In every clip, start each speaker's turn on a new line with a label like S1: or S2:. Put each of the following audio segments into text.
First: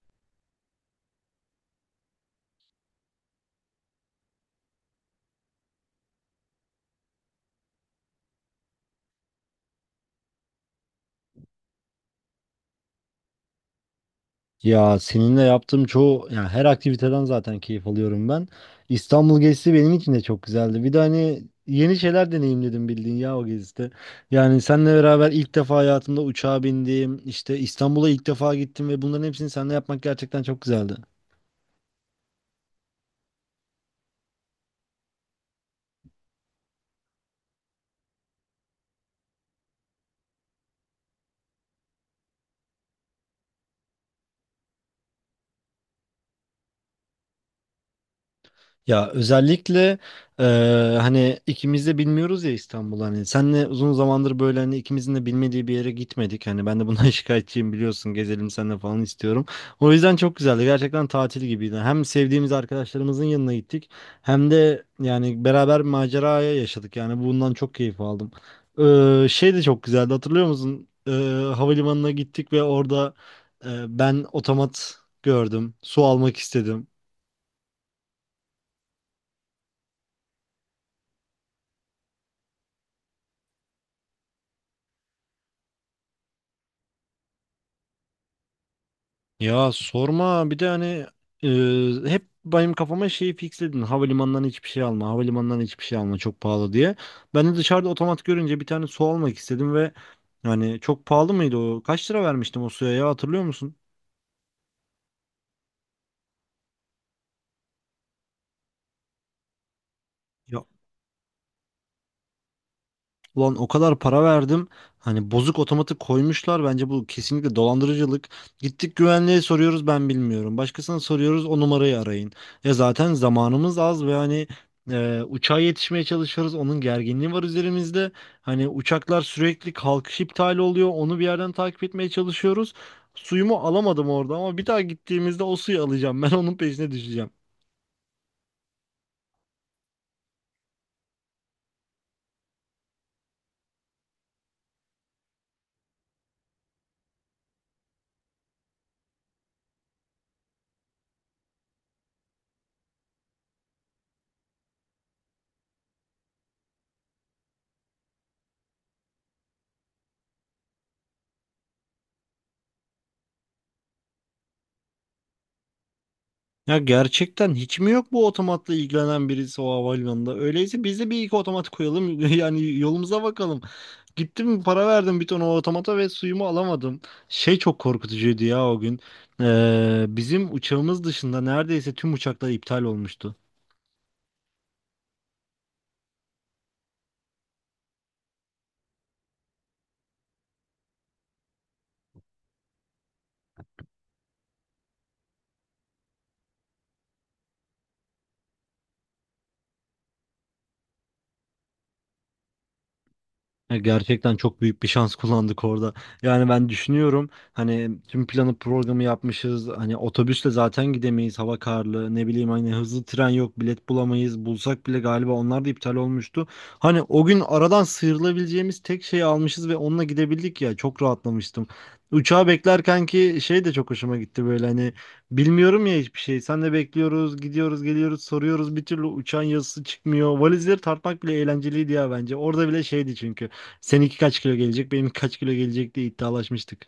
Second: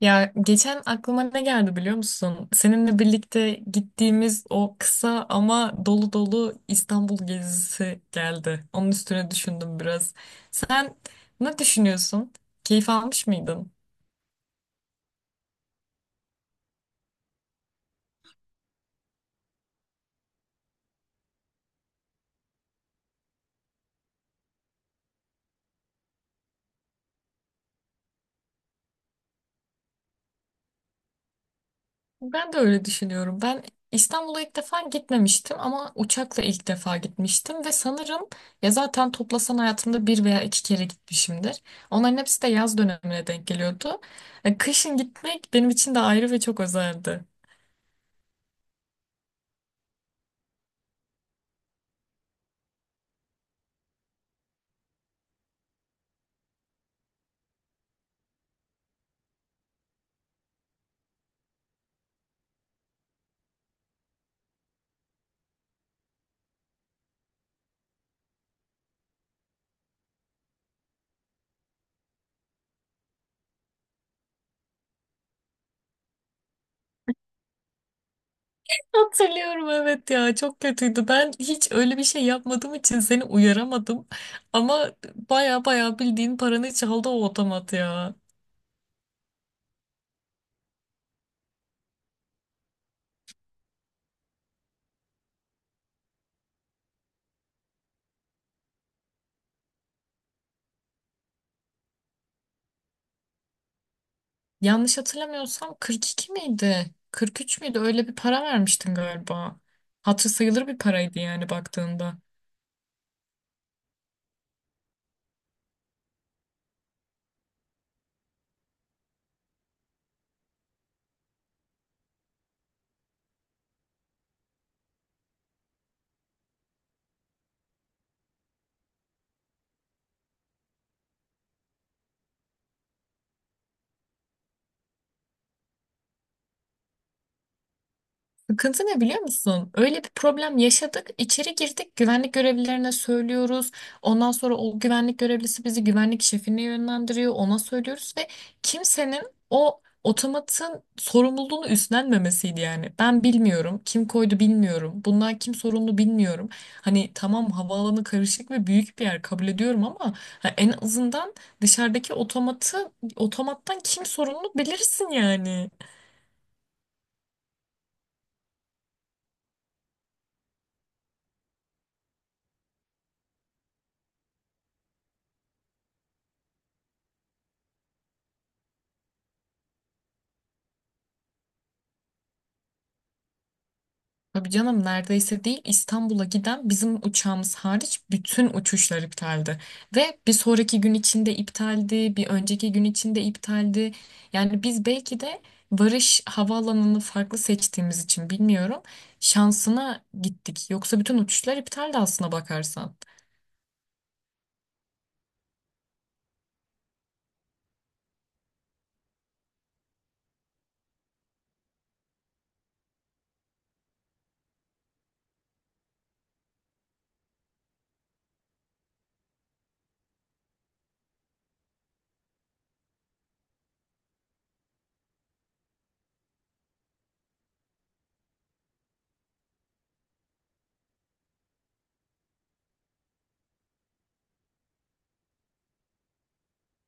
S1: Ya geçen aklıma ne geldi biliyor musun? Seninle birlikte gittiğimiz o kısa ama dolu dolu İstanbul gezisi geldi. Onun üstüne düşündüm biraz. Sen ne düşünüyorsun? Keyif almış mıydın?
S2: Ya seninle yaptığım çoğu her aktiviteden zaten keyif alıyorum ben. İstanbul gezisi benim için de çok güzeldi. Bir de hani yeni şeyler deneyimledim bildiğin ya o gezide. Yani seninle beraber ilk defa hayatımda uçağa bindim. İşte İstanbul'a ilk defa gittim ve bunların hepsini seninle yapmak gerçekten çok güzeldi.
S1: Ben de öyle düşünüyorum. Ben İstanbul'a ilk defa gitmemiştim ama uçakla ilk defa gitmiştim ve sanırım ya zaten toplasan hayatımda bir veya iki kere gitmişimdir. Onların hepsi de yaz dönemine denk geliyordu. Kışın gitmek benim için de ayrı ve çok özeldi.
S2: Ya özellikle e, hani ikimiz de bilmiyoruz ya İstanbul, hani senle uzun zamandır böyle hani ikimizin de bilmediği bir yere gitmedik. Hani ben de bundan şikayetçiyim, biliyorsun, gezelim seninle falan istiyorum. O yüzden çok güzeldi, gerçekten tatil gibiydi. Hem sevdiğimiz arkadaşlarımızın yanına gittik, hem de yani beraber bir maceraya yaşadık, yani bundan çok keyif aldım. Şey de çok güzeldi, hatırlıyor musun? Havalimanına gittik ve orada ben otomat gördüm, su almak istedim.
S1: Hatırlıyorum, evet ya, çok kötüydü. Ben hiç öyle bir şey yapmadığım için seni uyaramadım. Ama baya baya bildiğin paranı çaldı o otomat ya.
S2: Ya sorma, bir de hani hep benim kafama şeyi fixledin. Havalimanından hiçbir şey alma, havalimanından hiçbir şey alma çok pahalı diye. Ben de dışarıda otomat görünce bir tane su almak istedim ve yani çok pahalı mıydı o? Kaç lira vermiştim o suya ya, hatırlıyor musun?
S1: Yanlış hatırlamıyorsam 42 miydi? 43 müydü? Öyle bir para vermiştin galiba. Hatırı
S2: Ya.
S1: sayılır bir paraydı yani baktığında.
S2: Ulan o kadar para verdim. Hani bozuk otomatik koymuşlar. Bence bu kesinlikle dolandırıcılık. Gittik güvenliğe soruyoruz, ben bilmiyorum. Başkasına soruyoruz, o numarayı arayın. Ya zaten zamanımız az ve hani uçağa yetişmeye çalışıyoruz. Onun gerginliği var üzerimizde. Hani uçaklar sürekli kalkış iptali oluyor. Onu bir yerden takip etmeye çalışıyoruz. Suyumu alamadım orada ama bir daha gittiğimizde o suyu alacağım. Ben onun peşine düşeceğim.
S1: Sıkıntı ne biliyor musun? Öyle bir problem yaşadık. İçeri girdik, güvenlik görevlilerine söylüyoruz. Ondan sonra o güvenlik görevlisi bizi güvenlik şefine yönlendiriyor. Ona söylüyoruz ve kimsenin o otomatın sorumluluğunu üstlenmemesiydi yani. Ben bilmiyorum, kim koydu bilmiyorum. Bundan kim sorumlu bilmiyorum. Hani tamam, havaalanı karışık ve büyük bir yer, kabul ediyorum, ama ha, en azından dışarıdaki otomattan kim sorumlu bilirsin yani.
S2: Ya gerçekten hiç mi yok bu otomatla ilgilenen birisi o havalimanında? Öyleyse biz de bir iki otomat koyalım. Yani yolumuza bakalım. Gittim, para verdim bir ton o otomata ve suyumu alamadım. Şey çok korkutucuydu ya o gün. Bizim uçağımız dışında neredeyse tüm uçaklar iptal olmuştu.
S1: Tabii canım, neredeyse değil, İstanbul'a giden bizim uçağımız hariç bütün uçuşlar iptaldi. Ve bir sonraki gün içinde iptaldi, bir önceki gün içinde iptaldi. Yani biz belki de varış havaalanını farklı seçtiğimiz için bilmiyorum, şansına gittik. Yoksa bütün uçuşlar iptaldi aslına bakarsan.
S2: Ya gerçekten çok büyük bir şans kullandık orada. Yani ben düşünüyorum, hani tüm planı programı yapmışız. Hani otobüsle zaten gidemeyiz. Hava karlı. Ne bileyim, hani hızlı tren yok. Bilet bulamayız. Bulsak bile galiba onlar da iptal olmuştu. Hani o gün aradan sıyrılabileceğimiz tek şeyi almışız ve onunla gidebildik ya. Çok rahatlamıştım. Uçağı beklerken ki şey de çok hoşuma gitti, böyle hani bilmiyorum ya hiçbir şey. Sen de bekliyoruz, gidiyoruz, geliyoruz, soruyoruz. Bir türlü uçağın yazısı çıkmıyor. Valizleri tartmak bile eğlenceliydi ya bence. Orada bile şeydi çünkü. Seninki kaç kilo gelecek, benim kaç kilo gelecek diye iddialaşmıştık.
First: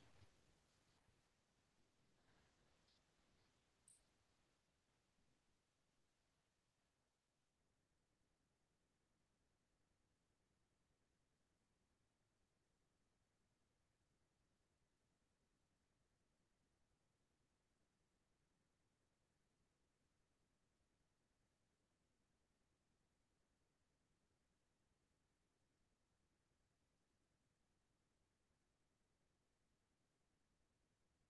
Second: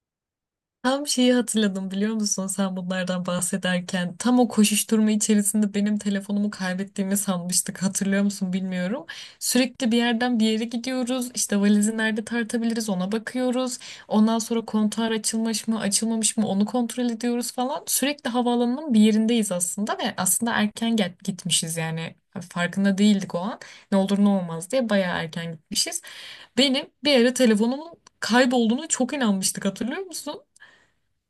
S1: Tam şeyi hatırladım biliyor musun, sen bunlardan bahsederken tam o koşuşturma içerisinde benim telefonumu kaybettiğimi sanmıştık, hatırlıyor musun bilmiyorum. Sürekli bir yerden bir yere gidiyoruz, işte valizi nerede tartabiliriz ona bakıyoruz, ondan sonra kontuar açılmış mı açılmamış mı onu kontrol ediyoruz falan, sürekli havaalanının bir yerindeyiz aslında ve aslında erken gitmişiz yani, farkında değildik o an, ne olur ne olmaz diye bayağı erken gitmişiz. Benim bir yere telefonumun kaybolduğunu çok inanmıştık, hatırlıyor musun?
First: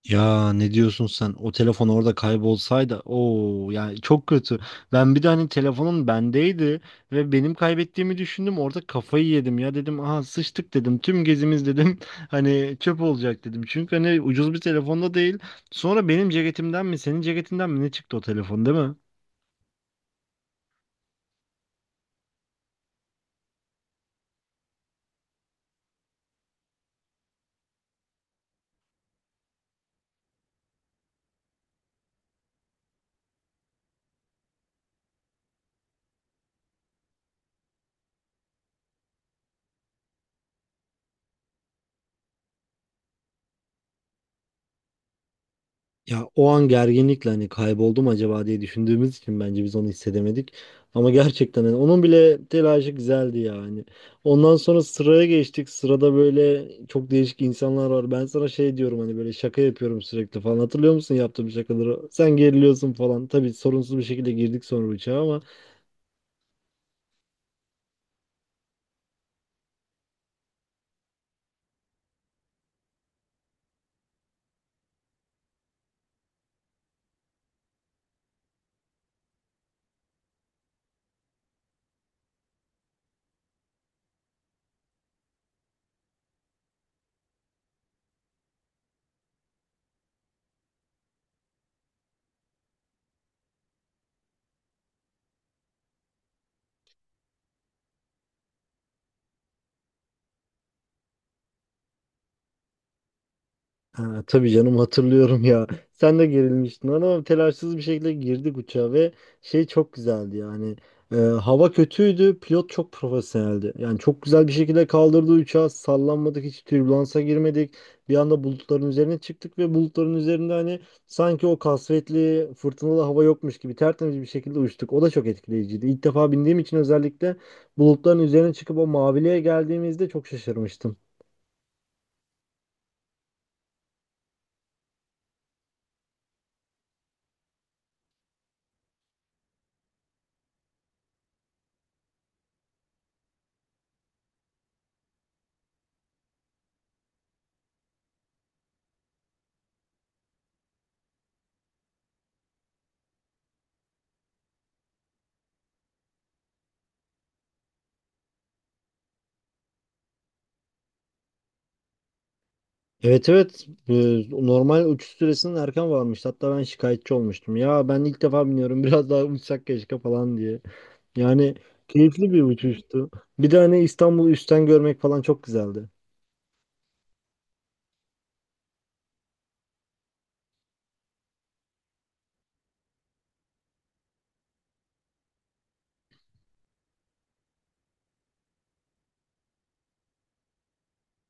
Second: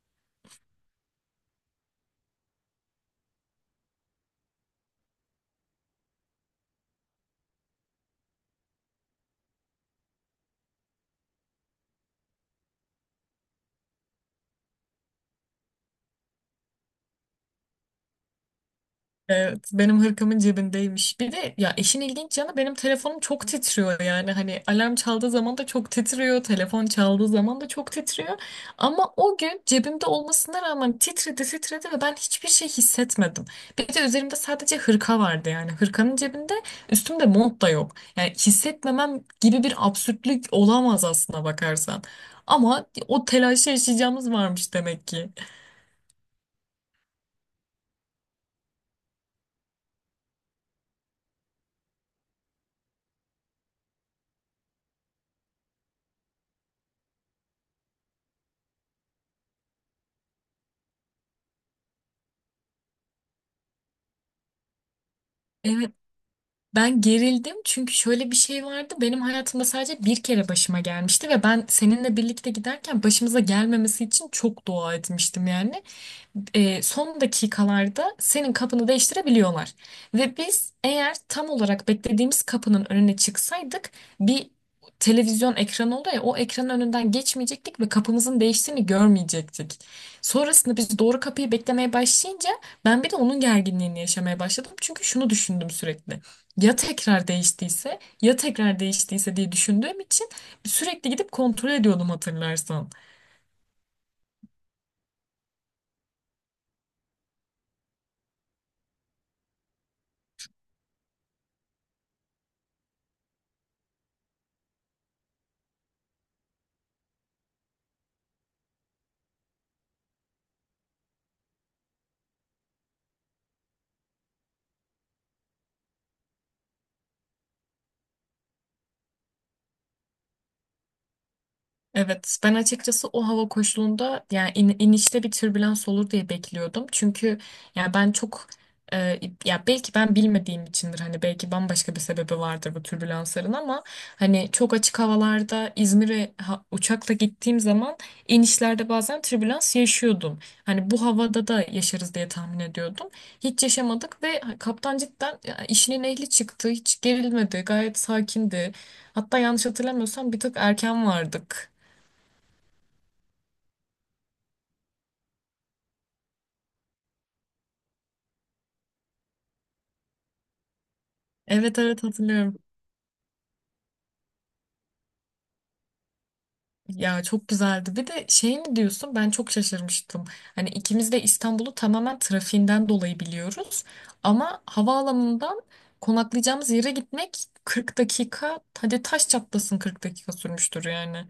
S2: Ya ne diyorsun sen? O telefon orada kaybolsaydı, o yani çok kötü. Ben bir de hani telefonun bendeydi ve benim kaybettiğimi düşündüm. Orada kafayı yedim ya, dedim. Aha sıçtık dedim. Tüm gezimiz dedim. Hani çöp olacak dedim. Çünkü hani ucuz bir telefonda değil. Sonra benim ceketimden mi, senin ceketinden mi ne çıktı o telefon, değil mi?
S1: Evet, benim hırkamın cebindeymiş. Bir de ya, işin ilginç yanı, benim telefonum çok titriyor, yani hani alarm çaldığı zaman da çok titriyor, telefon çaldığı zaman da çok titriyor. Ama o gün cebimde olmasına rağmen titredi titredi ve ben hiçbir şey hissetmedim. Bir de üzerimde sadece hırka vardı, yani hırkanın cebinde, üstümde mont da yok. Yani hissetmemem gibi bir absürtlük olamaz aslına bakarsan. Ama o telaşı yaşayacağımız varmış demek ki.
S2: Ya o an gerginlikle hani kayboldum acaba diye düşündüğümüz için bence biz onu hissedemedik. Ama gerçekten hani onun bile telaşı güzeldi yani. Ondan sonra sıraya geçtik. Sırada böyle çok değişik insanlar var. Ben sana şey diyorum, hani böyle şaka yapıyorum sürekli falan. Hatırlıyor musun yaptığım şakaları? Sen geriliyorsun falan. Tabii sorunsuz bir şekilde girdik sonra uçağa ama
S1: Ben gerildim çünkü şöyle bir şey vardı. Benim hayatımda sadece bir kere başıma gelmişti ve ben seninle birlikte giderken başımıza gelmemesi için çok dua etmiştim, yani son dakikalarda senin kapını değiştirebiliyorlar. Ve biz eğer tam olarak beklediğimiz kapının önüne çıksaydık, bir televizyon ekranı oluyor ya, o ekranın önünden geçmeyecektik ve kapımızın değiştiğini görmeyecektik. Sonrasında biz doğru kapıyı beklemeye başlayınca ben bir de onun gerginliğini yaşamaya başladım. Çünkü şunu düşündüm sürekli. Ya tekrar değiştiyse, ya tekrar değiştiyse diye düşündüğüm için sürekli gidip kontrol ediyordum, hatırlarsan.
S2: ha, tabii canım, hatırlıyorum ya. Sen de gerilmiştin ama telaşsız bir şekilde girdik uçağa ve şey çok güzeldi yani. Hava kötüydü, pilot çok profesyoneldi. Yani çok güzel bir şekilde kaldırdı uçağı, sallanmadık, hiç türbülansa girmedik. Bir anda bulutların üzerine çıktık ve bulutların üzerinde hani sanki o kasvetli, fırtınalı hava yokmuş gibi tertemiz bir şekilde uçtuk. O da çok etkileyiciydi. İlk defa bindiğim için özellikle bulutların üzerine çıkıp o maviliğe geldiğimizde çok şaşırmıştım.
S1: Evet, ben açıkçası o hava koşulunda yani inişte bir türbülans olur diye bekliyordum. Çünkü yani ben çok e, ya belki ben bilmediğim içindir, hani belki bambaşka bir sebebi vardır bu türbülansların, ama hani çok açık havalarda İzmir'e uçakla gittiğim zaman inişlerde bazen türbülans yaşıyordum. Hani bu havada da yaşarız diye tahmin ediyordum. Hiç yaşamadık ve kaptan cidden ya, işinin ehli çıktı. Hiç gerilmedi. Gayet sakindi. Hatta yanlış hatırlamıyorsam bir tık erken vardık.
S2: Evet, evet. Normal uçuş süresinin erken varmış. Hatta ben şikayetçi olmuştum. Ya ben ilk defa biniyorum, biraz daha uçsak keşke falan diye. Yani
S1: Evet, evet,
S2: keyifli bir
S1: hatırlıyorum.
S2: uçuştu. Bir de hani İstanbul'u üstten görmek falan çok güzeldi.
S1: Ya çok güzeldi. Bir de şey mi diyorsun? Ben çok şaşırmıştım. Hani ikimiz de İstanbul'u tamamen trafiğinden dolayı biliyoruz. Ama havaalanından konaklayacağımız yere gitmek 40 dakika, hadi taş çatlasın 40 dakika sürmüştür yani.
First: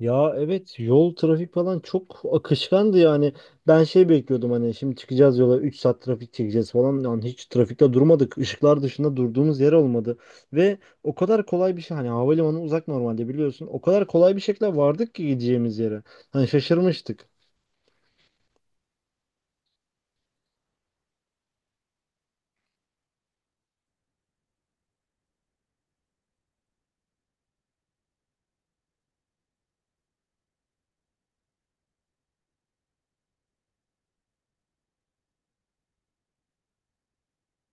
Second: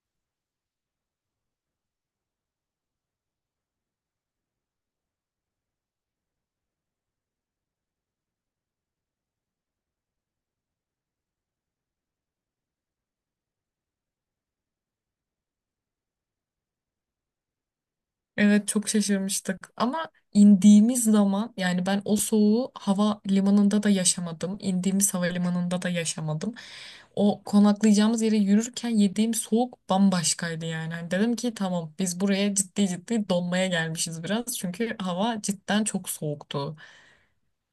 S2: Ya evet, yol trafik falan çok akışkandı yani. Ben şey bekliyordum, hani şimdi çıkacağız yola 3 saat trafik çekeceğiz falan. Yani hiç trafikte durmadık. Işıklar dışında durduğumuz yer olmadı. Ve o kadar kolay bir şey, hani havalimanı uzak normalde, biliyorsun. O kadar kolay bir şekilde vardık ki gideceğimiz yere. Hani şaşırmıştık.
S1: Evet, çok şaşırmıştık. Ama indiğimiz zaman yani ben o soğuğu hava limanında da yaşamadım, indiğimiz havalimanında da yaşamadım. O konaklayacağımız yere yürürken yediğim soğuk bambaşkaydı yani. Hani dedim ki tamam, biz buraya ciddi ciddi donmaya gelmişiz biraz. Çünkü hava cidden çok soğuktu.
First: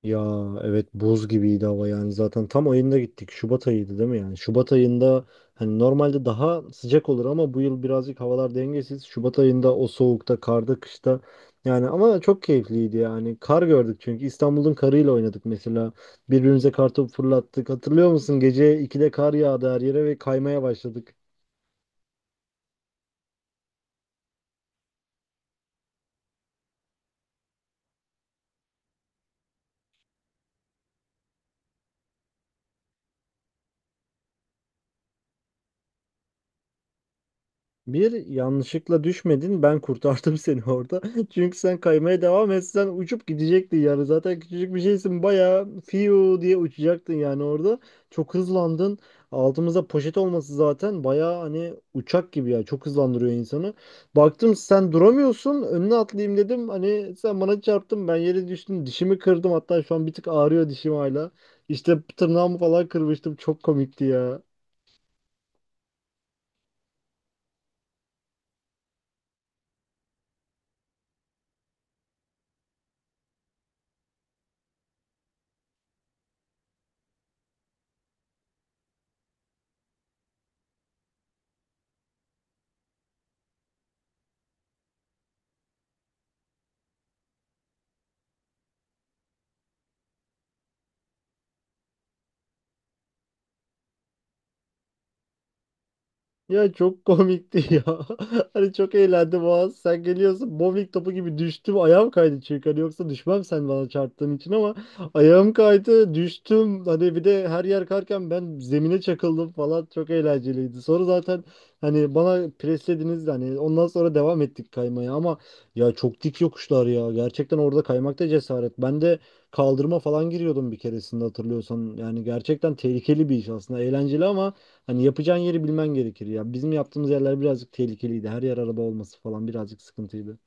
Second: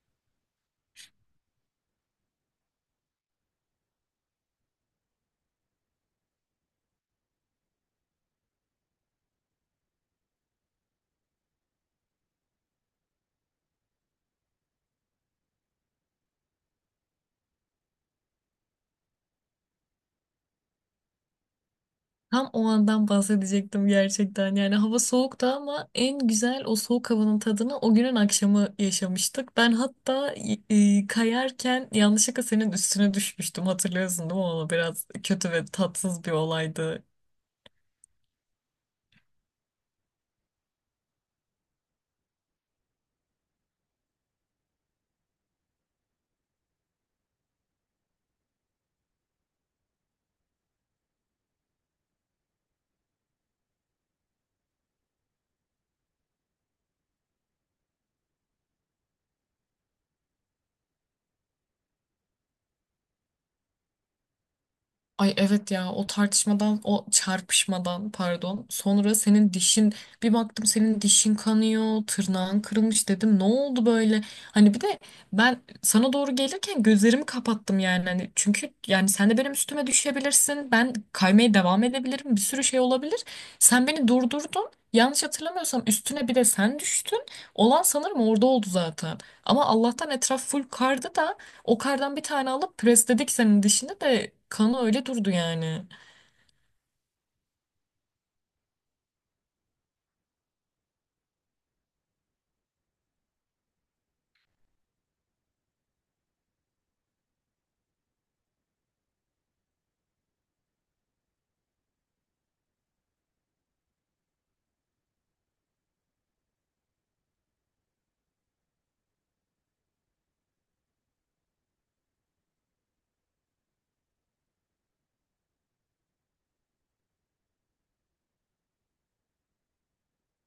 S2: Ya evet buz gibiydi hava, yani zaten tam ayında gittik. Şubat ayıydı değil mi yani? Şubat ayında hani normalde daha sıcak olur ama bu yıl birazcık havalar dengesiz. Şubat ayında o soğukta, karda, kışta, yani ama çok keyifliydi yani. Kar gördük çünkü, İstanbul'un karıyla oynadık mesela. Birbirimize kartopu fırlattık. Hatırlıyor musun? Gece 2'de kar yağdı her yere ve kaymaya başladık.
S1: Tam o andan bahsedecektim gerçekten. Yani hava soğuktu ama en güzel o soğuk havanın tadını o günün akşamı yaşamıştık. Ben hatta kayarken yanlışlıkla senin üstüne düşmüştüm. Hatırlıyorsun değil mi onu? Biraz kötü ve tatsız bir olaydı.
S2: Bir yanlışlıkla düşmedin. Ben kurtardım seni orada. Çünkü sen kaymaya devam etsen uçup gidecektin yani. Zaten küçücük bir şeysin. Bayağı fiu diye uçacaktın yani orada. Çok hızlandın. Altımızda poşet olması zaten bayağı hani uçak gibi ya. Çok hızlandırıyor insanı. Baktım sen duramıyorsun. Önüne atlayayım dedim. Hani sen bana çarptın. Ben yere düştüm. Dişimi kırdım. Hatta şu an bir tık ağrıyor dişim hala. İşte tırnağımı falan kırmıştım. Çok komikti ya.
S1: Ay evet ya, o tartışmadan, o çarpışmadan pardon sonra senin dişin, bir baktım senin dişin kanıyor, tırnağın kırılmış, dedim ne oldu böyle. Hani bir de ben sana doğru gelirken gözlerimi kapattım, yani hani çünkü yani sen de benim üstüme düşebilirsin, ben kaymaya devam edebilirim, bir sürü şey olabilir. Sen beni durdurdun, yanlış hatırlamıyorsam üstüne bir de sen düştün, olan sanırım orada oldu zaten. Ama Allah'tan etraf full kardı da o kardan bir tane alıp presledik senin dişini, de kanı öyle durdu yani.
S2: Ya çok komikti ya. Hani çok eğlendim o an. Sen geliyorsun bowling topu gibi düştüm. Ayağım kaydı çünkü. Hani yoksa düşmem sen bana çarptığın için ama ayağım kaydı, düştüm. Hani bir de her yer karken ben zemine çakıldım falan. Çok eğlenceliydi. Sonra zaten hani bana preslediniz de hani ondan sonra devam ettik kaymaya ama ya çok dik yokuşlar ya. Gerçekten orada kaymakta cesaret. Ben de kaldırıma falan giriyordum bir keresinde, hatırlıyorsan. Yani gerçekten tehlikeli bir iş aslında. Eğlenceli ama hani yapacağın yeri bilmen gerekir ya. Bizim yaptığımız yerler birazcık tehlikeliydi. Her yer araba olması falan birazcık sıkıntıydı.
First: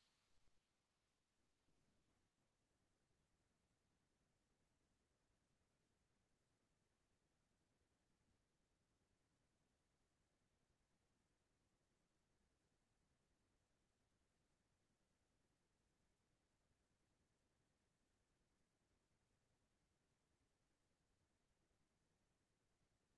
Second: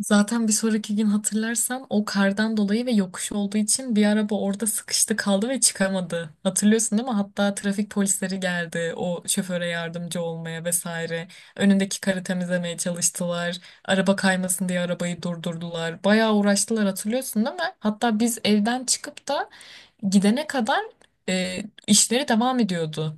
S1: Zaten bir sonraki gün hatırlarsan, o kardan dolayı ve yokuş olduğu için bir araba orada sıkıştı kaldı ve çıkamadı. Hatırlıyorsun değil mi? Hatta trafik polisleri geldi o şoföre yardımcı olmaya vesaire. Önündeki karı temizlemeye çalıştılar. Araba kaymasın diye arabayı durdurdular. Bayağı uğraştılar, hatırlıyorsun değil mi? Hatta biz evden çıkıp da gidene kadar e, işleri devam ediyordu.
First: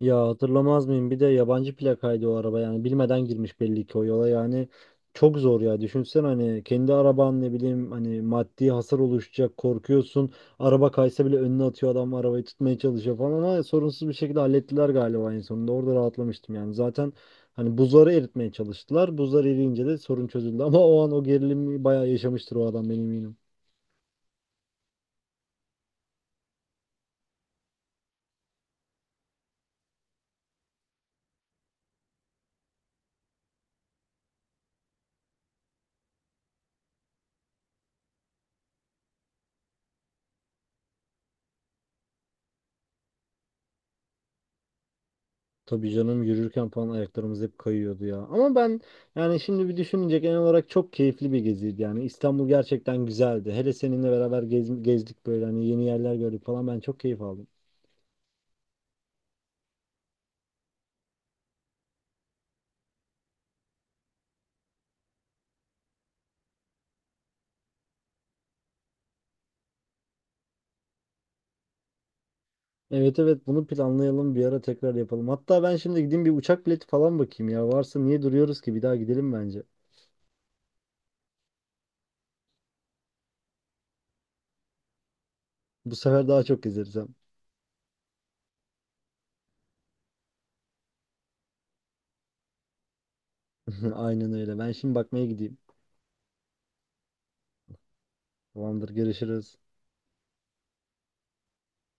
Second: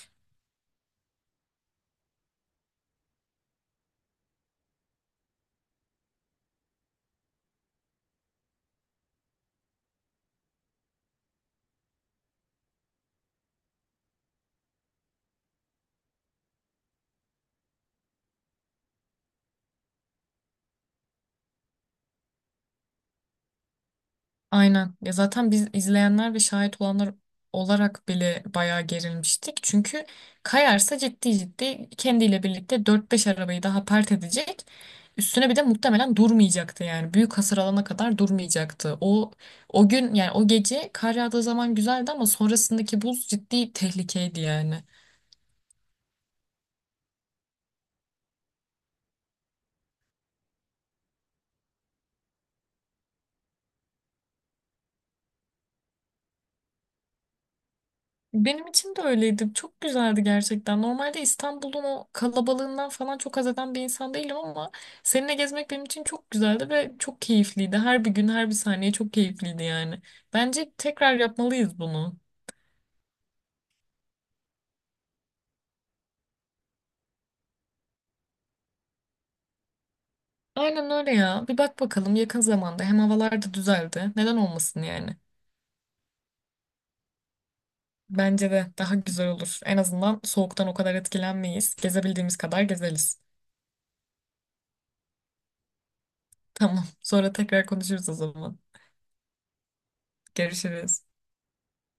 S2: Ya hatırlamaz mıyım? Bir de yabancı plakaydı o araba yani. Bilmeden girmiş belli ki o yola yani. Çok zor ya. Düşünsen hani kendi araban, ne bileyim hani maddi hasar oluşacak, korkuyorsun. Araba kaysa bile önüne atıyor adam, arabayı tutmaya çalışıyor falan ama sorunsuz bir şekilde hallettiler galiba en sonunda. Orada rahatlamıştım yani. Zaten hani buzları eritmeye çalıştılar. Buzlar eriyince de sorun çözüldü ama o an o gerilimi bayağı yaşamıştır o adam, benim eminim.
S1: Aynen. Ya zaten biz izleyenler ve şahit olanlar olarak bile bayağı gerilmiştik. Çünkü kayarsa ciddi ciddi kendiyle birlikte dört beş arabayı daha pert edecek. Üstüne bir de muhtemelen durmayacaktı yani. Büyük hasar alana kadar durmayacaktı. O gün yani o gece kar yağdığı zaman güzeldi ama sonrasındaki buz ciddi tehlikeydi yani.
S2: Tabii canım, yürürken falan ayaklarımız hep kayıyordu ya. Ama ben yani şimdi bir düşününce genel olarak çok keyifli bir geziydi yani. İstanbul gerçekten güzeldi. Hele seninle beraber gezdik böyle hani, yeni yerler gördük falan, ben çok keyif aldım.
S1: Benim için de öyleydi. Çok güzeldi gerçekten. Normalde İstanbul'un o kalabalığından falan çok haz eden bir insan değilim ama seninle gezmek benim için çok güzeldi ve çok keyifliydi. Her bir gün, her bir saniye çok keyifliydi yani. Bence tekrar yapmalıyız bunu.
S2: Evet, evet, bunu planlayalım bir ara, tekrar yapalım. Hatta ben şimdi gideyim bir uçak bileti falan bakayım ya. Varsa niye duruyoruz ki, bir daha gidelim bence.
S1: Aynen öyle ya. Bir bak bakalım yakın zamanda. Hem havalar da düzeldi. Neden olmasın yani?
S2: Bu sefer daha çok gezeriz hem.
S1: Bence de daha güzel olur. En azından soğuktan o kadar etkilenmeyiz. Gezebildiğimiz kadar gezeriz.
S2: Aynen öyle. Ben şimdi bakmaya gideyim.
S1: Tamam. Sonra tekrar konuşuruz o zaman.
S2: Tamamdır, görüşürüz.
S1: Görüşürüz.